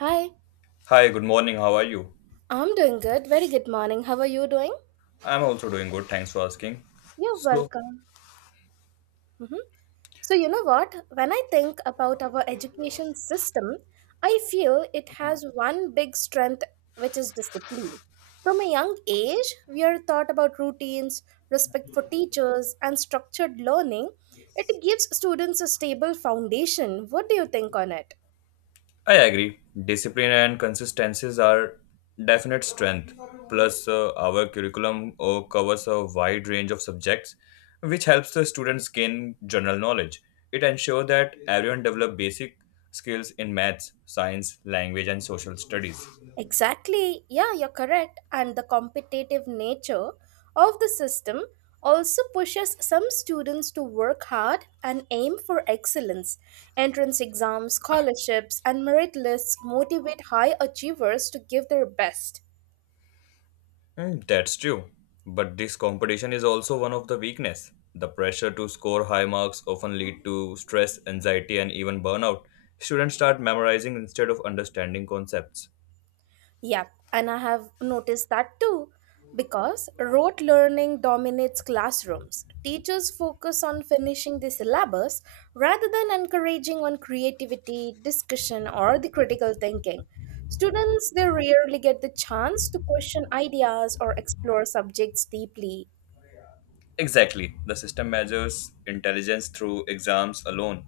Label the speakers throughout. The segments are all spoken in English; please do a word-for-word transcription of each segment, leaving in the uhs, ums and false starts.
Speaker 1: Hi,
Speaker 2: Hi, good morning. How are you?
Speaker 1: I'm doing good. Very good morning. How are you doing?
Speaker 2: I'm also doing good. Thanks for asking.
Speaker 1: You're welcome. hmm So, you know what? When I think about our education system, I feel it has one big strength, which is discipline. From a young age, we are taught about routines, respect for teachers, and structured learning. It gives students a stable foundation. What do you think on it?
Speaker 2: I agree. Discipline and consistencies are definite strength. Plus, uh, our curriculum uh, covers a wide range of subjects, which helps the students gain general knowledge. It ensures that everyone develops basic skills in maths, science, language, and social studies.
Speaker 1: Exactly. Yeah, you're correct. And the competitive nature of the system also pushes some students to work hard and aim for excellence. Entrance exams, scholarships, and merit lists motivate high achievers to give their best.
Speaker 2: Mm, that's true. But this competition is also one of the weakness. The pressure to score high marks often lead to stress, anxiety and even burnout. Students start memorizing instead of understanding concepts.
Speaker 1: Yep, and I have noticed that too. Because rote learning dominates classrooms, teachers focus on finishing the syllabus rather than encouraging on creativity, discussion, or the critical thinking. Students they rarely get the chance to question ideas or explore subjects deeply.
Speaker 2: Exactly. The system measures intelligence through exams alone,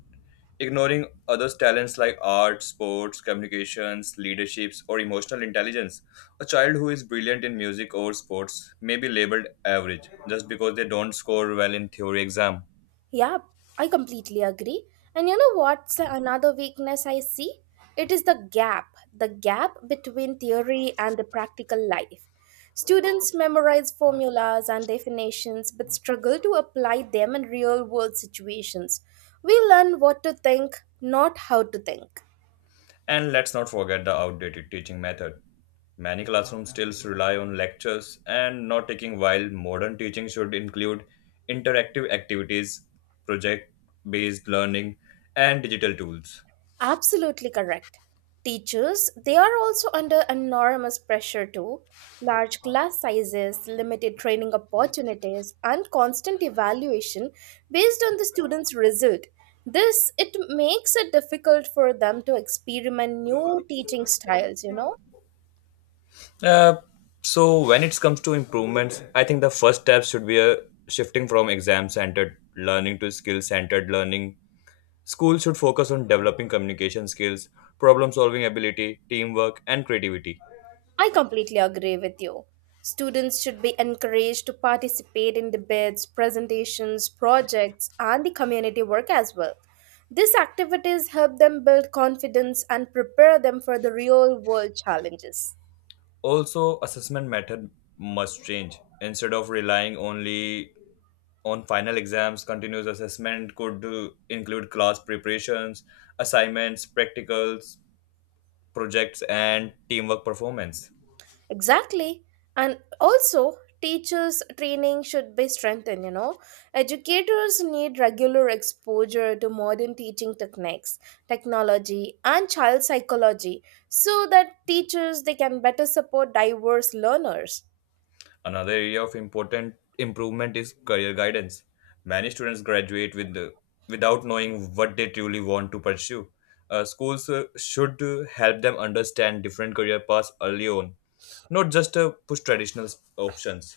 Speaker 2: ignoring other talents like art, sports, communications, leaderships, or emotional intelligence. A child who is brilliant in music or sports may be labeled average just because they don't score well in theory exam.
Speaker 1: Yeah, I completely agree. And you know what's another weakness I see? It is the gap, the gap between theory and the practical life. Students memorize formulas and definitions but struggle to apply them in real world situations. We learn what to think, not how to think.
Speaker 2: And let's not forget the outdated teaching method. Many classrooms still rely on lectures and not taking, while modern teaching should include interactive activities, project based learning, and digital tools.
Speaker 1: Absolutely correct. Teachers, they are also under enormous pressure too. Large class sizes, limited training opportunities, and constant evaluation based on the students' result. This it makes it difficult for them to experiment new teaching styles, you know.
Speaker 2: Uh, so, when it comes to improvements, I think the first step should be a shifting from exam centered learning to skill centered learning. Schools should focus on developing communication skills, problem solving ability, teamwork, and creativity.
Speaker 1: I completely agree with you. Students should be encouraged to participate in debates, presentations, projects, and the community work as well. These activities help them build confidence and prepare them for the real world challenges.
Speaker 2: Also, assessment method must change. Instead of relying only on final exams, continuous assessment could uh, include class preparations, assignments, practicals, projects, and teamwork performance.
Speaker 1: Exactly. And also, teachers' training should be strengthened, you know. Educators need regular exposure to modern teaching techniques, technology, and child psychology so that teachers they can better support diverse learners.
Speaker 2: Another area of important improvement is career guidance. Many students graduate with the, without knowing what they truly want to pursue. Uh, schools uh, should uh, help them understand different career paths early on, not just uh, push traditional options.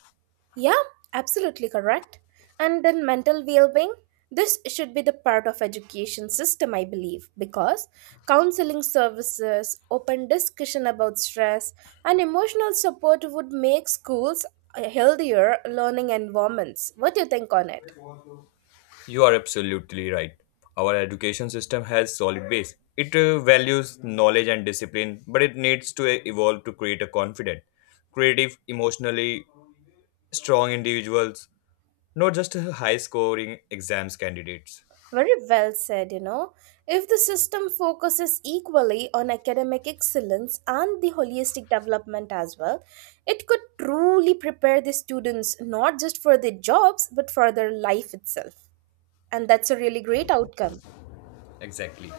Speaker 1: Yeah, absolutely correct. And then mental well-being, this should be the part of education system I believe because counseling services, open discussion about stress and emotional support would make schools a healthier learning environments. What do you think on it?
Speaker 2: You are absolutely right. Our education system has solid base. It uh, values knowledge and discipline, but it needs to uh, evolve to create a confident, creative, emotionally strong individuals, not just uh, high scoring exams candidates.
Speaker 1: Very well said, you know. If the system focuses equally on academic excellence and the holistic development as well, it could truly prepare the students not just for their jobs but for their life itself. And that's a really great outcome.
Speaker 2: Exactly.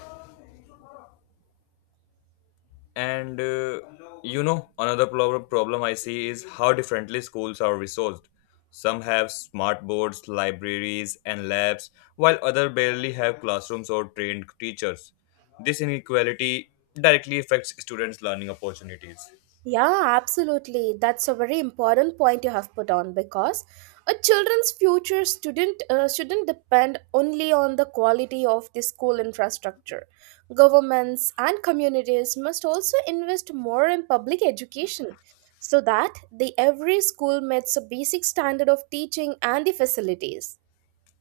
Speaker 2: And uh, you know, another prob- problem I see is how differently schools are resourced. Some have smart boards, libraries, and labs, while others barely have classrooms or trained teachers. This inequality directly affects students' learning opportunities.
Speaker 1: Yeah, absolutely. That's a very important point you have put on because a children's future student uh, shouldn't depend only on the quality of the school infrastructure. Governments and communities must also invest more in public education so that the every school meets a basic standard of teaching and the facilities.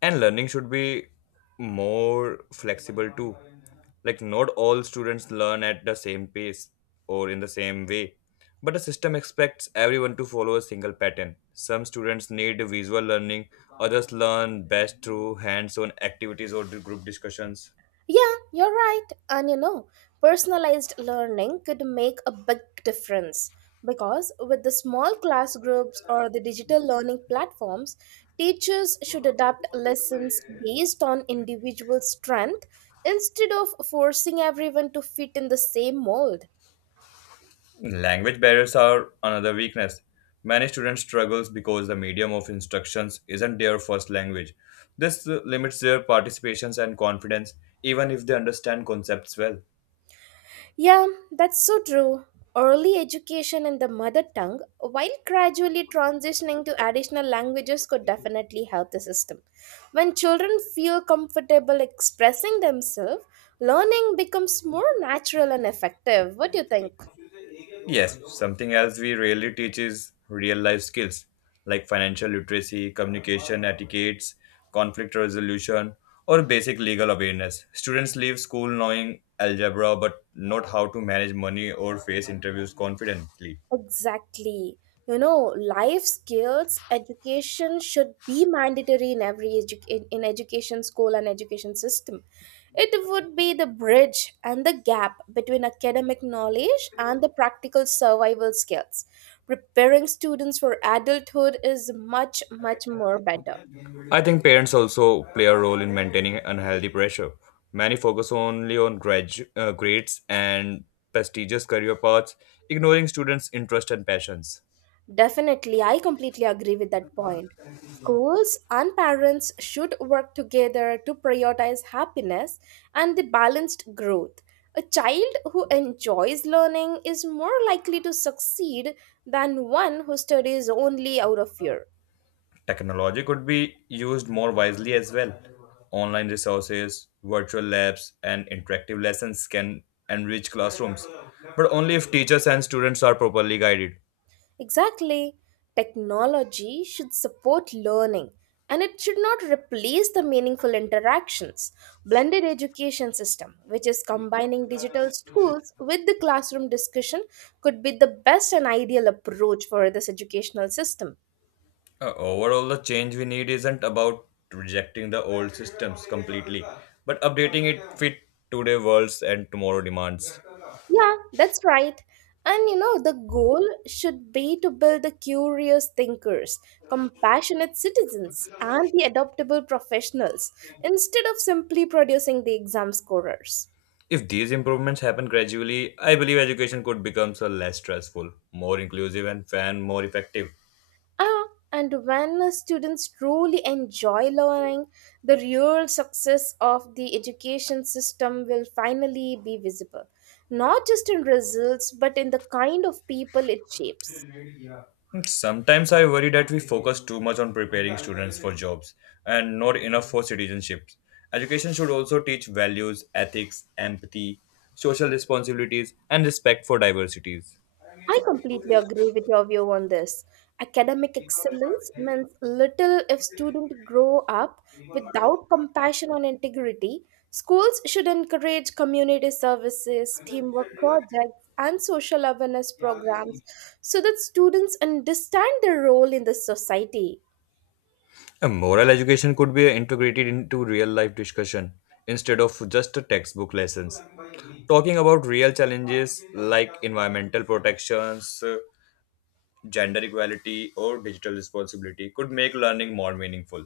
Speaker 2: And learning should be more flexible too, like not all students learn at the same pace or in the same way, but the system expects everyone to follow a single pattern. Some students need visual learning, others learn best through hands-on activities or group discussions.
Speaker 1: Yeah, you're right. And you know, personalized learning could make a big difference because with the small class groups or the digital learning platforms, teachers should adapt lessons based on individual strength instead of forcing everyone to fit in the same mold.
Speaker 2: Language barriers are another weakness. Many students struggles because the medium of instructions isn't their first language. This uh, limits their participations and confidence, even if they understand concepts well.
Speaker 1: Yeah, that's so true. Early education in the mother tongue, while gradually transitioning to additional languages, could definitely help the system. When children feel comfortable expressing themselves, learning becomes more natural and effective. What do you think?
Speaker 2: Yes, something else we rarely teach is real life skills like financial literacy, communication etiquettes, conflict resolution, or basic legal awareness. Students leave school knowing algebra but not how to manage money or face interviews confidently.
Speaker 1: Exactly. You know, life skills education should be mandatory in every edu- in, in education school and education system. It would be the bridge and the gap between academic knowledge and the practical survival skills. Preparing students for adulthood is much much more better.
Speaker 2: I think parents also play a role in maintaining unhealthy pressure. Many focus only on gradu- uh, grades and prestigious career paths, ignoring students' interests and passions.
Speaker 1: Definitely, I completely agree with that point. Schools and parents should work together to prioritize happiness and the balanced growth. A child who enjoys learning is more likely to succeed than one who studies only out of fear.
Speaker 2: Technology could be used more wisely as well. Online resources, virtual labs, and interactive lessons can enrich classrooms, but only if teachers and students are properly guided.
Speaker 1: Exactly. Technology should support learning and it should not replace the meaningful interactions. Blended education system, which is combining digital schools with the classroom discussion, could be the best and ideal approach for this educational system.
Speaker 2: Uh, overall, the change we need isn't about rejecting the old systems completely, but updating it fit today's worlds and tomorrow demands.
Speaker 1: Yeah, that's right. And you know, the goal should be to build the curious thinkers, compassionate citizens, and the adaptable professionals instead of simply producing the exam scorers.
Speaker 2: If these improvements happen gradually, I believe education could become so less stressful, more inclusive, and fan more effective.
Speaker 1: Ah, and when students truly enjoy learning, the real success of the education system will finally be visible, not just in results, but in the kind of people it shapes.
Speaker 2: Sometimes I worry that we focus too much on preparing students for jobs and not enough for citizenships. Education should also teach values, ethics, empathy, social responsibilities, and respect for diversities.
Speaker 1: I completely agree with your view on this. Academic excellence means little if students grow up without compassion and integrity. Schools should encourage community services, teamwork projects, and social awareness programs so that students understand their role in the society.
Speaker 2: A moral education could be integrated into real life discussion instead of just a textbook lessons. Talking about real challenges like environmental protections, uh, gender equality, or digital responsibility could make learning more meaningful.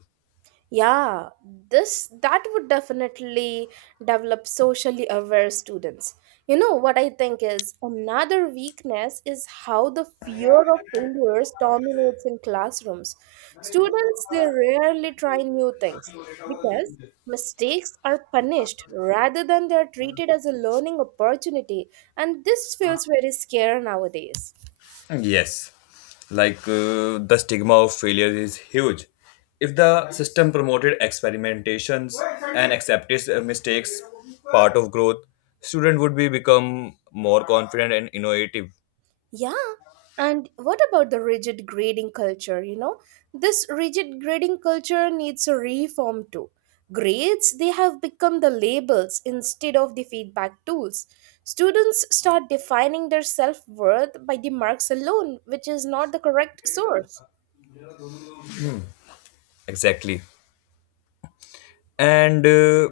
Speaker 1: Yeah, this that would definitely develop socially aware students. You know what I think is another weakness is how the fear of failures dominates in classrooms. Students they rarely try new things because mistakes are punished rather than they are treated as a learning opportunity and this feels very scary nowadays.
Speaker 2: Yes, like uh, the stigma of failure is huge. If the system promoted experimentations and accepted uh, mistakes part of growth, student would be become more confident and innovative.
Speaker 1: Yeah. And what about the rigid grading culture? You know, this rigid grading culture needs a reform too. Grades, they have become the labels instead of the feedback tools. Students start defining their self worth by the marks alone, which is not the correct source.
Speaker 2: Exactly. and uh,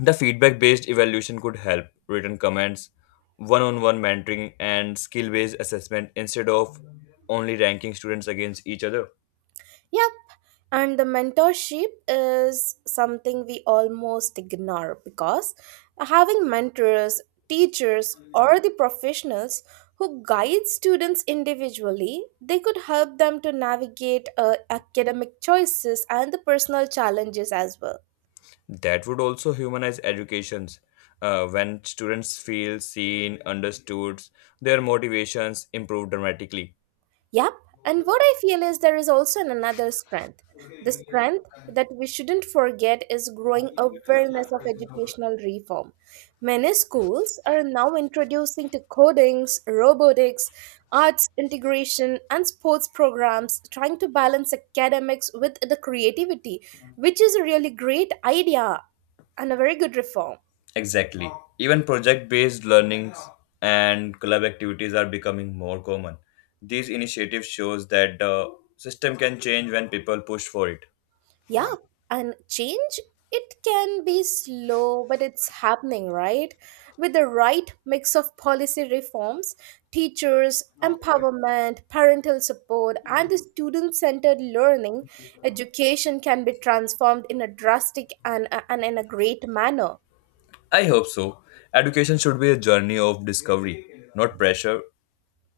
Speaker 2: the feedback based evaluation could help written comments, one on one mentoring and skill based assessment instead of only ranking students against each other.
Speaker 1: Yeah, and the mentorship is something we almost ignore because having mentors, teachers, or the professionals who guide students individually, they could help them to navigate uh, academic choices and the personal challenges as well.
Speaker 2: That would also humanize educations. Uh, when students feel seen understood, their motivations improve dramatically.
Speaker 1: Yep. And what I feel is there is also an- another strength. The strength that we shouldn't forget is growing awareness of educational reform. Many schools are now introducing to codings, robotics, arts integration, and sports programs, trying to balance academics with the creativity, which is a really great idea and a very good reform.
Speaker 2: Exactly. Even project based learnings and club activities are becoming more common. These initiatives shows that the system can change when people push for it.
Speaker 1: Yeah, and change, it can be slow, but it's happening, right? With the right mix of policy reforms, teachers, empowerment, parental support, and the student centered learning, education can be transformed in a drastic and, and in a great manner.
Speaker 2: I hope so. Education should be a journey of discovery, not pressure.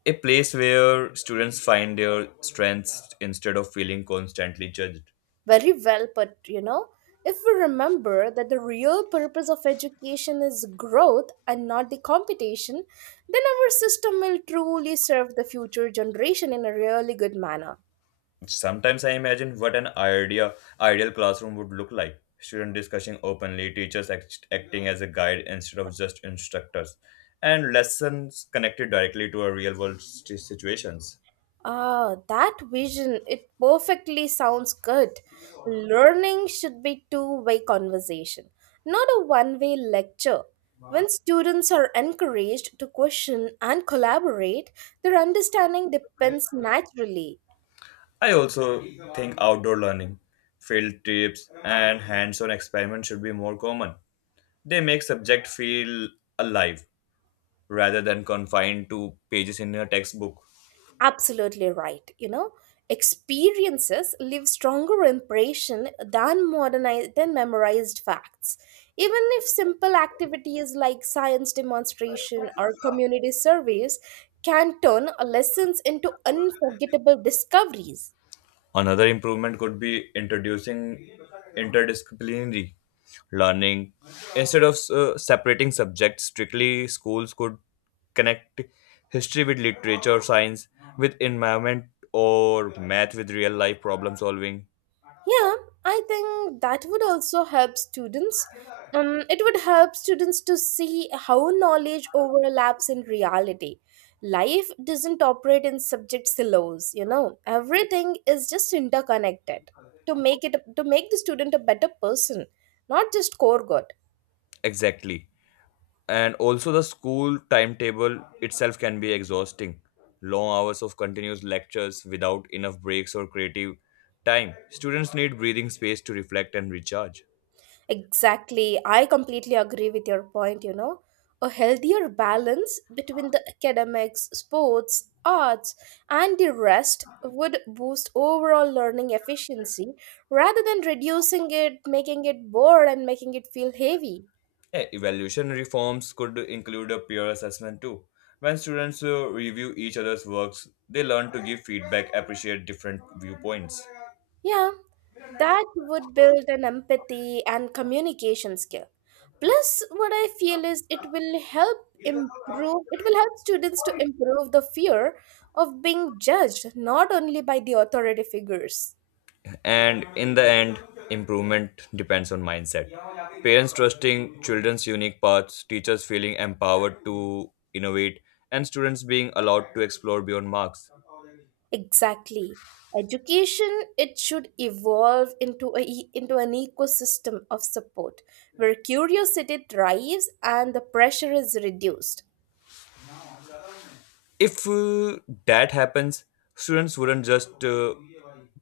Speaker 2: A place where students find their strengths instead of feeling constantly judged.
Speaker 1: Very well put, you know. If we remember that the real purpose of education is growth and not the competition, then our system will truly serve the future generation in a really good manner.
Speaker 2: Sometimes I imagine what an idea ideal classroom would look like. Students discussing openly, teachers act- acting as a guide instead of just instructors, and lessons connected directly to our real world st- situations.
Speaker 1: Ah, that vision, it perfectly sounds good. Learning should be two-way conversation, not a one-way lecture. When students are encouraged to question and collaborate, their understanding depends naturally.
Speaker 2: I also think outdoor learning, field trips, and hands on experiments should be more common. They make subject feel alive rather than confined to pages in a textbook.
Speaker 1: Absolutely right, you know experiences leave stronger impression than modernized than memorized facts, even if simple activities like science demonstration or community surveys can turn lessons into unforgettable discoveries.
Speaker 2: Another improvement could be introducing interdisciplinary learning. Instead of uh, separating subjects strictly, schools could connect history with literature, science with environment, or math with real life problem solving.
Speaker 1: Yeah, I think that would also help students. Um, it would help students to see how knowledge overlaps in reality. Life doesn't operate in subject silos, you know. Everything is just interconnected to make it to make the student a better person, not just core good.
Speaker 2: Exactly. And also, the school timetable itself can be exhausting. Long hours of continuous lectures without enough breaks or creative time. Students need breathing space to reflect and recharge.
Speaker 1: Exactly. I completely agree with your point, you know. A healthier balance between the academics, sports, arts, and the rest would boost overall learning efficiency rather than reducing it, making it bored, and making it feel heavy.
Speaker 2: Eh, evaluation reforms could include a peer assessment too. When students uh, review each other's works, they learn to give feedback, appreciate different viewpoints.
Speaker 1: Yeah, that would build an empathy and communication skill. Plus, what I feel is it will help improve, it will help students to improve the fear of being judged not only by the authority figures.
Speaker 2: And in the end, improvement depends on mindset. Parents trusting children's unique paths, teachers feeling empowered to innovate, and students being allowed to explore beyond marks.
Speaker 1: Exactly. Education, it should evolve into, a, e- into an ecosystem of support where curiosity thrives and the pressure is reduced.
Speaker 2: If uh, that happens, students wouldn't just uh,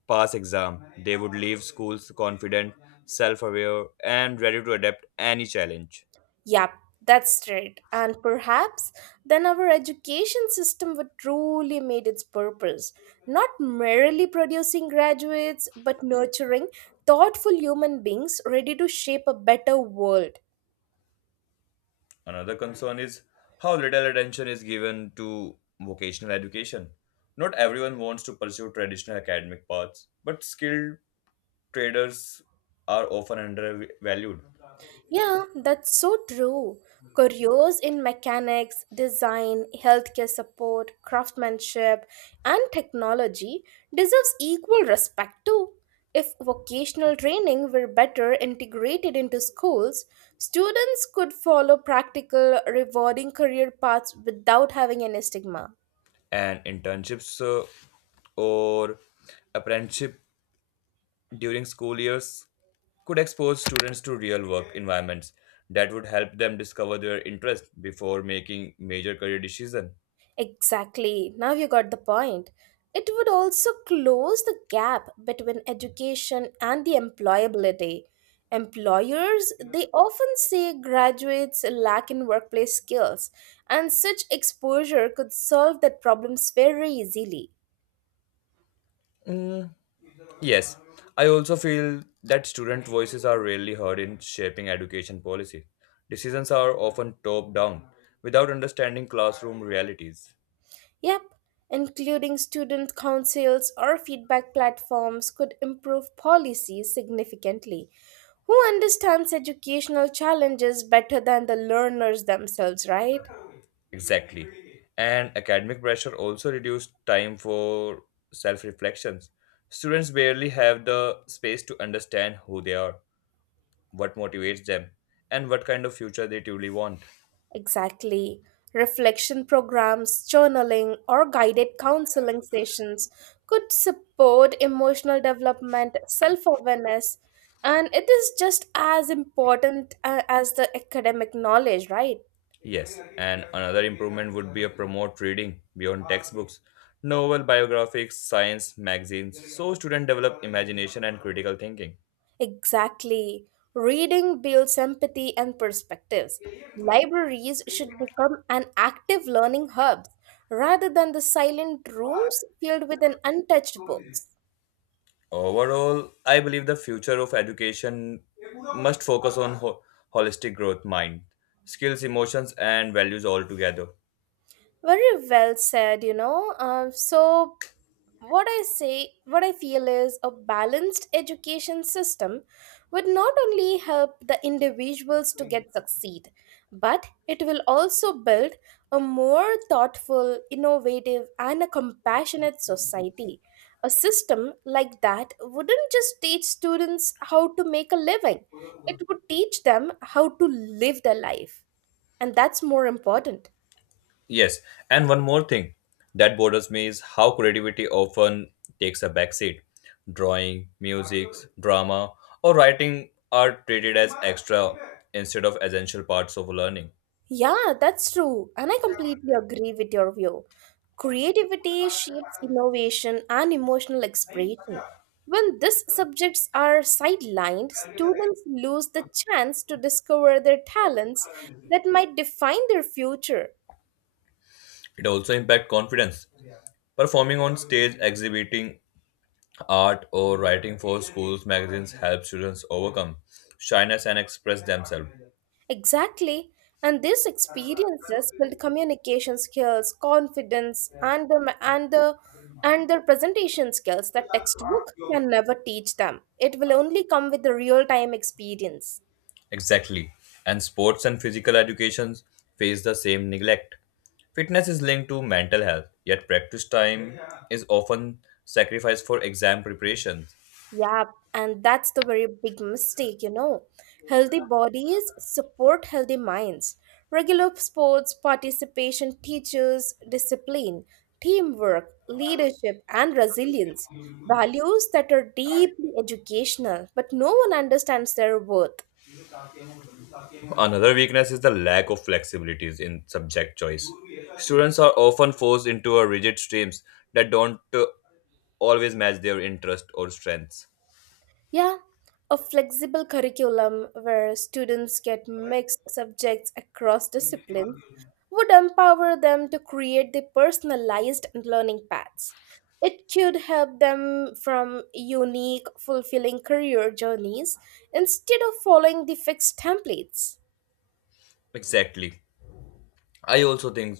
Speaker 2: pass exam. They would leave schools confident, self-aware, and ready to adapt any challenge.
Speaker 1: Yep, that's right. And perhaps then our education system would truly meet its purpose, not merely producing graduates, but nurturing thoughtful human beings ready to shape a better world.
Speaker 2: Another concern is how little attention is given to vocational education. Not everyone wants to pursue traditional academic paths, but skilled traders are often undervalued.
Speaker 1: Yeah, that's so true. Careers in mechanics, design, healthcare support, craftsmanship, and technology deserves equal respect too. If vocational training were better integrated into schools, students could follow practical, rewarding career paths without having any stigma.
Speaker 2: And internships uh, or apprenticeship during school years could expose students to real work environments that would help them discover their interest before making major career decisions.
Speaker 1: Exactly. Now you got the point. It would also close the gap between education and the employability. Employers, they often say graduates lack in workplace skills, and such exposure could solve that problems very easily.
Speaker 2: Yes, I also feel that student voices are rarely heard in shaping education policy. Decisions are often top down without understanding classroom realities.
Speaker 1: Yep, including student councils or feedback platforms could improve policies significantly. Who understands educational challenges better than the learners themselves, right?
Speaker 2: Exactly. And academic pressure also reduces time for self reflections. Students barely have the space to understand who they are, what motivates them, and what kind of future they truly want.
Speaker 1: Exactly. Reflection programs, journaling, or guided counseling sessions could support emotional development, self awareness, and it is just as important uh, as the academic knowledge, right?
Speaker 2: Yes, and another improvement would be a promote reading beyond textbooks, novel, biographies, science magazines, so students develop imagination and critical thinking.
Speaker 1: Exactly. Reading builds empathy and perspectives. Libraries should become an active learning hub rather than the silent rooms filled with an untouched books.
Speaker 2: Overall, I believe the future of education must focus on ho- holistic growth, mind, skills, emotions, and values all together.
Speaker 1: Very well said, you know. Um, so, what I say, what I feel is a balanced education system would not only help the individuals to get succeed, but it will also build a more thoughtful, innovative, and a compassionate society. A system like that wouldn't just teach students how to make a living, it would teach them how to live their life. And that's more important.
Speaker 2: Yes, and one more thing that bothers me is how creativity often takes a backseat. Drawing, music, drama, or writing are treated as extra instead of essential parts of learning.
Speaker 1: Yeah, that's true, and I completely agree with your view. Creativity shapes innovation and emotional expression. When these subjects are sidelined, students lose the chance to discover their talents that might define their future.
Speaker 2: It also impacts confidence. Performing on stage, exhibiting art, or writing for schools magazines help students overcome shyness and express themselves.
Speaker 1: Exactly. And these experiences build communication skills, confidence, and the and the and their presentation skills that textbook can never teach them. It will only come with the real time experience.
Speaker 2: Exactly. And sports and physical educations face the same neglect. Fitness is linked to mental health, yet practice time is often sacrificed for exam preparation.
Speaker 1: Yeah, and that's the very big mistake, you know. Healthy bodies support healthy minds. Regular sports participation teaches discipline, teamwork, leadership, and resilience. Values that are deeply educational, but no one understands their worth.
Speaker 2: Another weakness is the lack of flexibilities in subject choice. Students are often forced into a rigid streams that don't uh, always match their interest or strengths.
Speaker 1: Yeah, a flexible curriculum where students get mixed subjects across disciplines would empower them to create their personalized learning paths. It could help them from unique, fulfilling career journeys instead of following the fixed templates.
Speaker 2: Exactly. I also think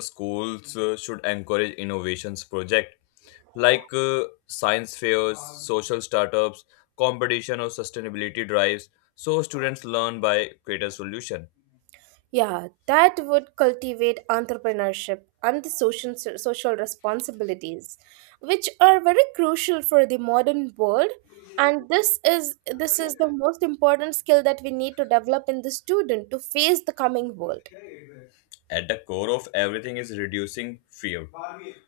Speaker 2: schools uh, should encourage innovations project like uh, science fairs, social startups, competition or sustainability drives, so students learn by creative solution.
Speaker 1: Yeah, that would cultivate entrepreneurship and the social social responsibilities, which are very crucial for the modern world. And this is this is the most important skill that we need to develop in the student to face the coming world.
Speaker 2: At the core of everything is reducing fear.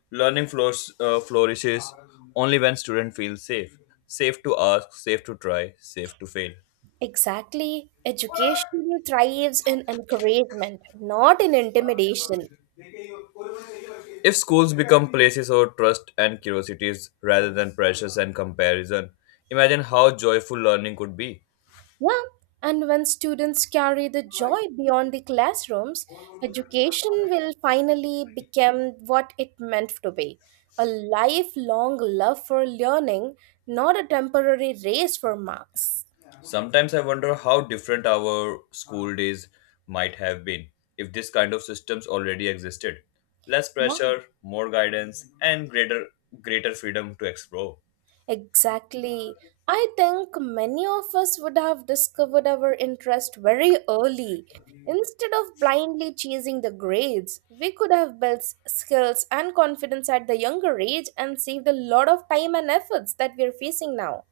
Speaker 2: Learning flours, uh, flourishes only when student feels safe. Safe to ask, safe to try, safe to fail.
Speaker 1: Exactly, education thrives in encouragement, not in intimidation.
Speaker 2: If schools become places of trust and curiosities rather than pressures and comparison, imagine how joyful learning could be.
Speaker 1: Yeah, and when students carry the joy beyond the classrooms, education will finally become what it meant to be a lifelong love for learning, not a temporary race for marks.
Speaker 2: Sometimes I wonder how different our school days might have been if this kind of systems already existed. Less
Speaker 1: Yeah.
Speaker 2: pressure, more guidance, and greater greater freedom to explore.
Speaker 1: Exactly. I think many of us would have discovered our interest very early. Instead of blindly chasing the grades, we could have built skills and confidence at the younger age and saved a lot of time and efforts that we are facing now.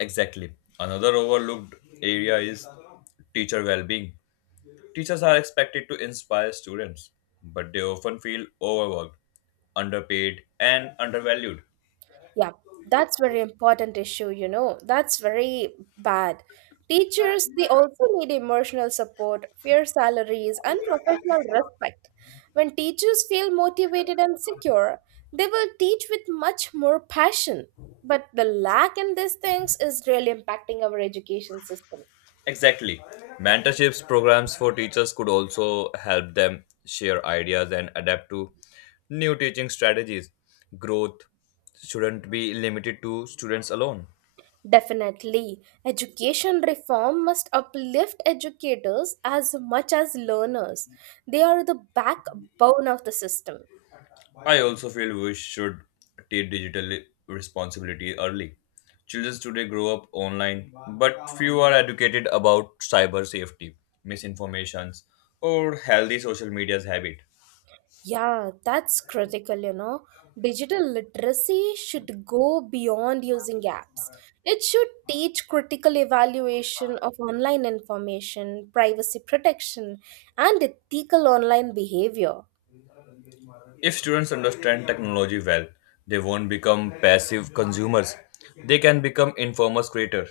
Speaker 2: Exactly. Another overlooked area is teacher well-being. Teachers are expected to inspire students, but they often feel overworked, underpaid, and undervalued.
Speaker 1: Yeah, that's very important issue, you know. That's very bad. Teachers, they also need emotional support, fair salaries, and professional respect. When teachers feel motivated and secure, they will teach with much more passion. But the lack in these things is really impacting our education system.
Speaker 2: Exactly. Mentorships programs for teachers could also help them share ideas and adapt to new teaching strategies. Growth shouldn't be limited to students alone.
Speaker 1: Definitely, education reform must uplift educators as much as learners. They are the backbone of the system.
Speaker 2: I also feel we should take digital responsibility early. Children today grow up online, but few are educated about cyber safety, misinformations, or healthy social media's habit.
Speaker 1: Yeah, that's critical, you know. Digital literacy should go beyond using apps. It should teach critical evaluation of online information, privacy protection, and ethical online behavior.
Speaker 2: If students understand technology well, they won't become passive consumers. They can become informers creators.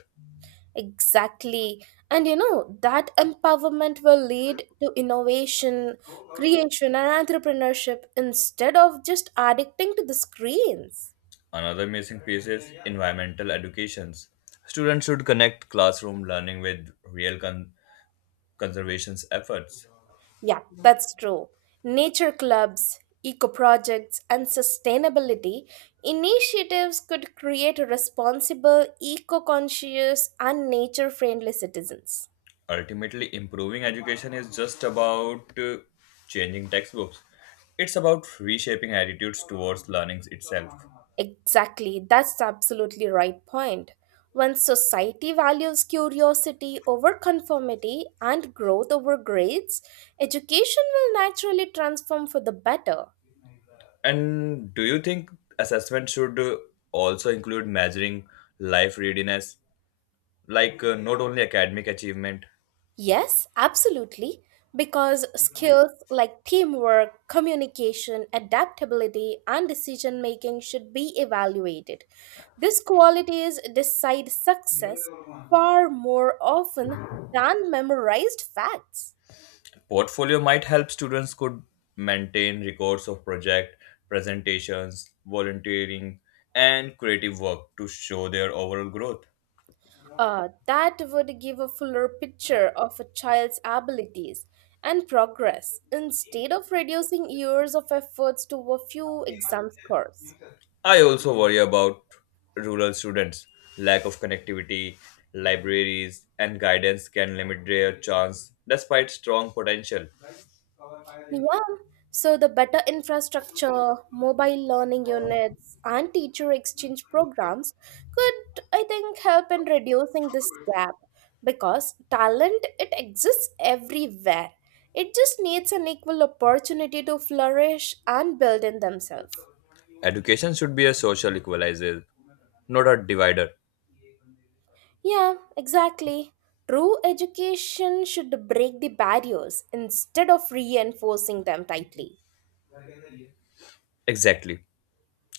Speaker 1: Exactly. And you know, that empowerment will lead to innovation, creation, and entrepreneurship instead of just addicting to the screens.
Speaker 2: Another missing piece is environmental educations. Students should connect classroom learning with real con- conservation efforts.
Speaker 1: Yeah, that's true. Nature clubs, eco projects, and sustainability initiatives could create responsible, eco conscious, and nature friendly citizens.
Speaker 2: Ultimately, improving education is just about uh, changing textbooks. It's about reshaping attitudes towards learning itself.
Speaker 1: Exactly, that's absolutely right point. When society values curiosity over conformity and growth over grades, education will naturally transform for the better.
Speaker 2: And do you think assessment should uh, also include measuring life readiness, like uh, not only academic achievement?
Speaker 1: Yes, absolutely. Because skills like teamwork, communication, adaptability, and decision making should be evaluated. These qualities decide success far more often than memorized facts.
Speaker 2: Portfolio might help. Students could maintain records of project presentations, volunteering, and creative work to show their overall growth.
Speaker 1: Uh, that would give a fuller picture of a child's abilities and progress instead of reducing years of efforts to a few exam scores.
Speaker 2: I also worry about rural students. Lack of connectivity, libraries, and guidance can limit their chance despite strong potential.
Speaker 1: Yeah, so the better infrastructure, mobile learning units, and teacher exchange programs could, I think, help in reducing this gap because talent it exists everywhere. It just needs an equal opportunity to flourish and build in themselves.
Speaker 2: Education should be a social equalizer, not a divider.
Speaker 1: Yeah, exactly. True education should break the barriers instead of reinforcing them tightly.
Speaker 2: Exactly.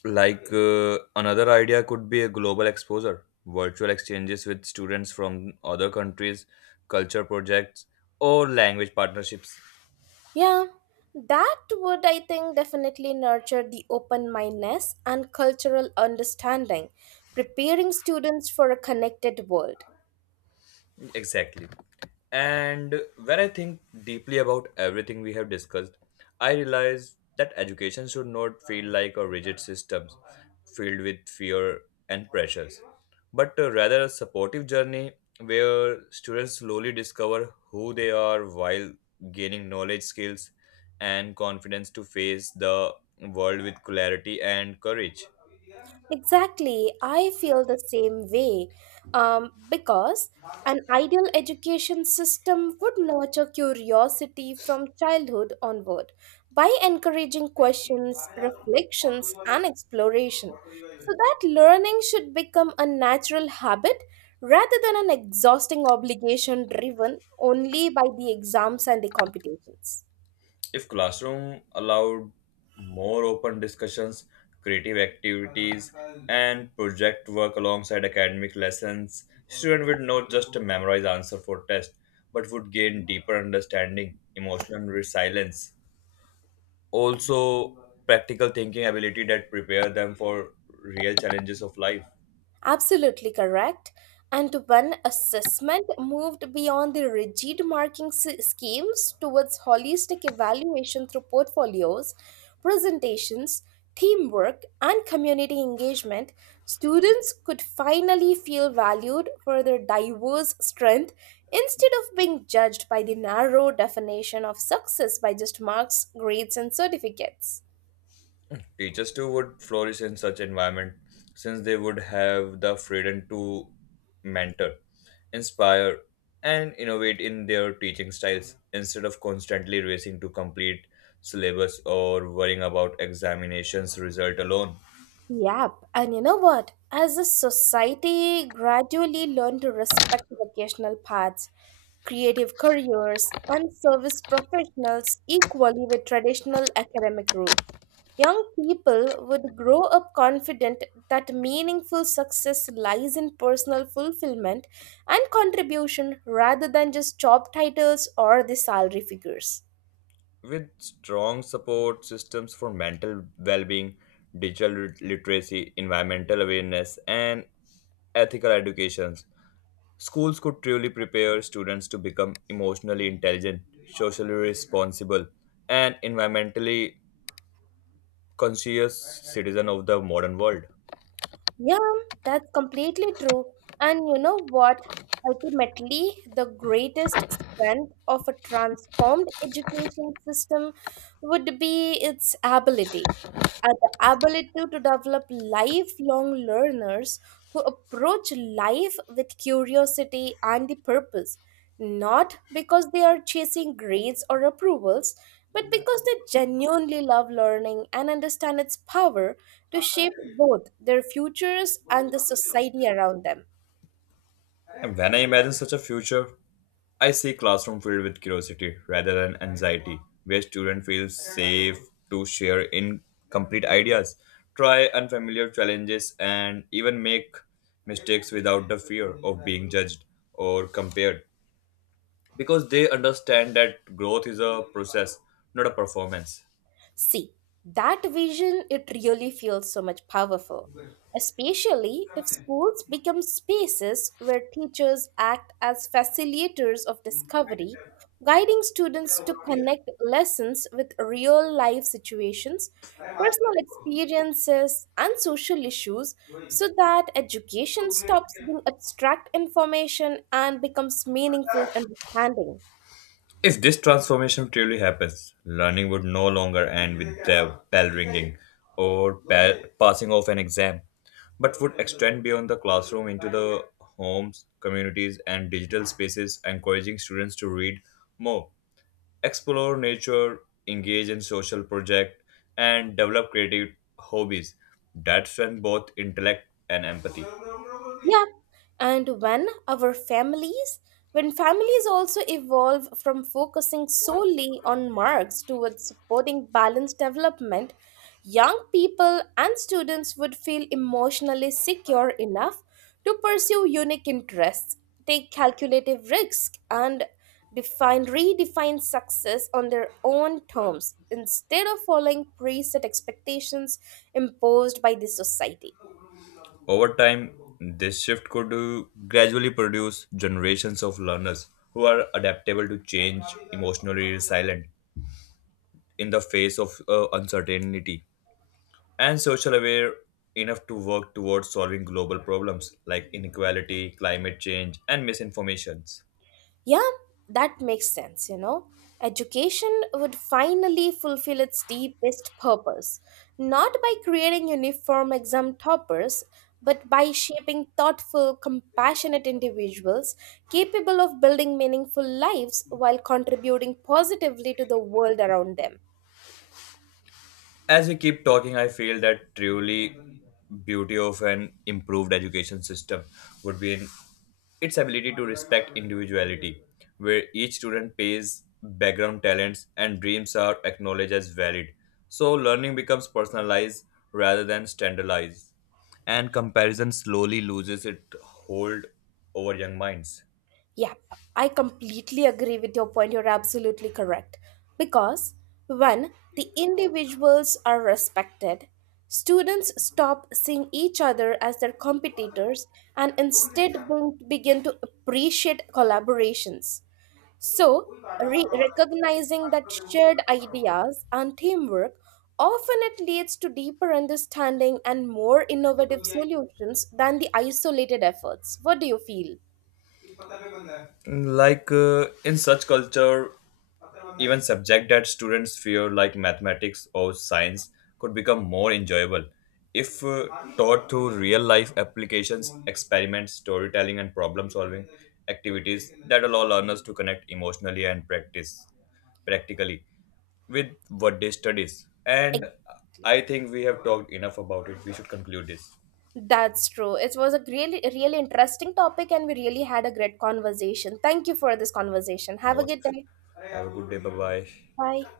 Speaker 2: Like uh, another idea could be a global exposure, virtual exchanges with students from other countries, culture projects, or language partnerships.
Speaker 1: Yeah, that would, I think, definitely nurture the open mindedness and cultural understanding, preparing students for a connected world.
Speaker 2: Exactly. And when I think deeply about everything we have discussed, I realize that education should not feel like a rigid system filled with fear and pressures, but uh, rather a supportive journey where students slowly discover who they are while gaining knowledge, skills, and confidence to face the world with clarity and courage.
Speaker 1: Exactly, I feel the same way um, because an ideal education system would nurture curiosity from childhood onward by encouraging questions, reflections, and exploration. So that learning should become a natural habit rather than an exhausting obligation driven only by the exams and the competitions.
Speaker 2: If classroom allowed more open discussions, creative activities, and project work alongside academic lessons, students would not just memorize answer for test, but would gain deeper understanding, emotional resilience, also practical thinking ability that prepare them for real challenges of life.
Speaker 1: Absolutely correct. And when assessment moved beyond the rigid marking s- schemes towards holistic evaluation through portfolios, presentations, teamwork, and community engagement, students could finally feel valued for their diverse strength instead of being judged by the narrow definition of success by just marks, grades, and certificates.
Speaker 2: Teachers too would flourish in such environment since they would have the freedom to mentor, inspire, and innovate in their teaching styles instead of constantly racing to complete syllabus or worrying about examinations result alone.
Speaker 1: Yep, and you know what? As a society gradually learn to respect vocational paths, creative careers, and service professionals equally with traditional academic routes, young people would grow up confident that meaningful success lies in personal fulfillment and contribution rather than just job titles or the salary figures.
Speaker 2: With strong support systems for mental well-being, digital lit- literacy, environmental awareness, and ethical education, schools could truly prepare students to become emotionally intelligent, socially responsible, and environmentally conscious citizens of the modern world.
Speaker 1: Yeah, that's completely true. And you know what? Ultimately, the greatest strength of a transformed education system would be its ability. Uh, the ability to develop lifelong learners who approach life with curiosity and the purpose, not because they are chasing grades or approvals, but because they genuinely love learning and understand its power to shape both their futures and the society around them.
Speaker 2: And when I imagine such a future, I see classroom filled with curiosity rather than anxiety, where students feel safe to share incomplete ideas, try unfamiliar challenges, and even make mistakes without the fear of being judged or compared, because they understand that growth is a process, not a performance.
Speaker 1: See, that vision, it really feels so much powerful, especially if schools become spaces where teachers act as facilitators of discovery, guiding students to connect lessons with real life situations, personal experiences, and social issues so that education stops being abstract information and becomes meaningful understanding.
Speaker 2: If this transformation truly happens, learning would no longer end with the bell ringing or pa- passing of an exam, but would extend beyond the classroom into the homes, communities, and digital spaces, encouraging students to read more, explore nature, engage in social projects, and develop creative hobbies that strengthen both intellect and empathy.
Speaker 1: Yeah. And when our families, when families also evolve from focusing solely on marks towards supporting balanced development, young people and students would feel emotionally secure enough to pursue unique interests, take calculative risks, and define redefine success on their own terms instead of following preset expectations imposed by the society.
Speaker 2: Over time, this shift could uh, gradually produce generations of learners who are adaptable to change, emotionally resilient in the face of uh, uncertainty, and social aware enough to work towards solving global problems like inequality, climate change, and misinformations.
Speaker 1: Yeah, that makes sense, you know. Education would finally fulfill its deepest purpose, not by creating uniform exam toppers, but by shaping thoughtful, compassionate individuals capable of building meaningful lives while contributing positively to the world around them.
Speaker 2: As we keep talking, I feel that truly beauty of an improved education system would be in its ability to respect individuality, where each student pays background talents and dreams are acknowledged as valid. So learning becomes personalized rather than standardized, and comparison slowly loses its hold over young minds.
Speaker 1: Yep, I completely agree with your point. You're absolutely correct. Because when the individuals are respected, students stop seeing each other as their competitors and instead bring- begin to appreciate collaborations. So, re- recognizing that shared ideas and teamwork often it leads to deeper understanding and more innovative solutions than the isolated efforts. What do you feel?
Speaker 2: Like uh, in such culture, even subject that students fear like mathematics or science could become more enjoyable if uh, taught through real life applications experiments storytelling and problem solving activities that allow learners to connect emotionally and practice practically with what they studies and
Speaker 1: Exactly.
Speaker 2: I think we have talked enough about it. We should conclude this
Speaker 1: That's true. It was a really, really interesting topic, and we really had a great conversation. Thank you for this conversation. Have a
Speaker 2: most.
Speaker 1: good day.
Speaker 2: Have a good day. Bye bye.
Speaker 1: Bye.